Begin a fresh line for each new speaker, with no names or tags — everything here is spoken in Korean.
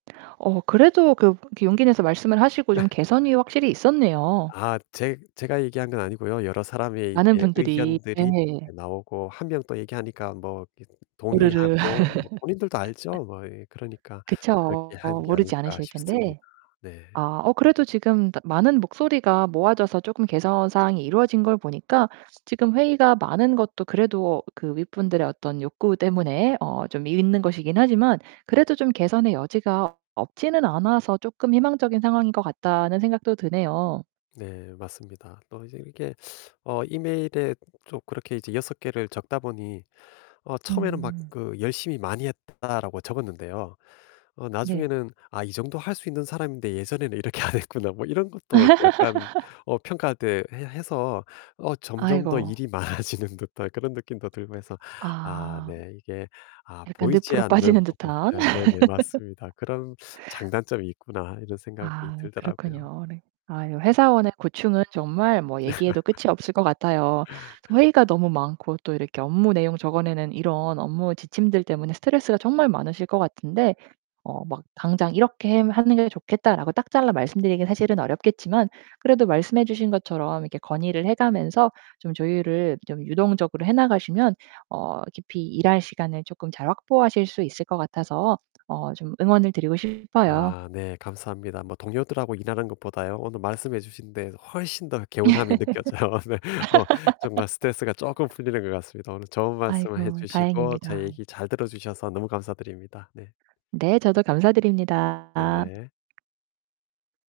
어 그래도 그렇게 용기 내서 말씀을 하시고 좀 개선이 확실히 있었네요.
아. 제 제가 얘기한 건 아니고요. 여러 사람의
많은
이게
분들이.
의견들이
네.
나오고 1 명 또 얘기하니까 뭐 이렇게
우르르.
동의하고 뭐 본인들도 알죠, 뭐 이 그러니까 '그렇게
그쵸.
한 게
모르지
아닐까.'
않으실
싶습니다.
텐데.
네.
아 어 그래도 지금 다 많은 목소리가 모아져서 쪼금 개선 사항이 이루어진 걸 보니까 지금 회의가 많은 것도 그래도 그 윗분들의 어떤 욕구 때문에 어 좀 있는 것이긴 하지만 그래도 좀 개선의 여지가 없지는 않아서 쪼끔 '희망적인 상황인 것 같다.'는 생각도 드네요.
네. 맞습니다. 또 이제 이렇게 어 이메일에 좀 그렇게 이제 6 개를 적다 보니 어 처음에는 막
음.
그 "열심히 많이 했다."라고 적었는데요. 어
네.
나중에는 '아 이 정도 할 수 있는 사람인데 예전에는 이렇게 안 했구나.' 뭐 이런 것도 약간 어 평가 대 해 해서 어 점점 더
아이고.
일이 많아지는 듯한 그런 느낌도 들고 해서 아
아.
네 이게 아
약간
보이지
늪으로 빠지는
않는 부분
듯한.
아 네네. 맞습니다. '그런 장단점이 있구나.' 이런 생각이
아
들더라고요.
그렇군요. 네. 아유 회사원의 고충은 정말 뭐 얘기해도 끝이 없을 것 같아요. 회의가 너무 많고 또 이렇게 업무 내용 적어 내는 이런 업무 지침들 때문에 스트레스가 정말 많으실 것 같은데 어 막 "당장 이렇게 햄 하는 게 좋겠다."라고 딱 잘라 말씀드리기는 사실은 어렵겠지만 그래도 말씀해 주신 것처럼 이렇게 건의를 해 가면서 좀 조율을 좀 유동적으로 해 나가시면 어 깊이 일할 시간을 쪼끔 잘 확보하실 수 있을 것 같아서 어 좀 응원을 드리고 싶어요.
아 네. 감사합니다. 뭐 동료들하고 일하는 것 보다요. 오늘 말씀해 주신 데 훨씬 더 개운함이 느껴져요. 네. 뭐 정말 스트레스가 쪼끔 풀리는 것 같습니다. 오늘 좋은 말씀을 해
아이고.
주시고 제
다행입니다.
얘기 잘 들어 주셔서 너무 감사드립니다. 네.
네. 저도 감사드립니다.
네.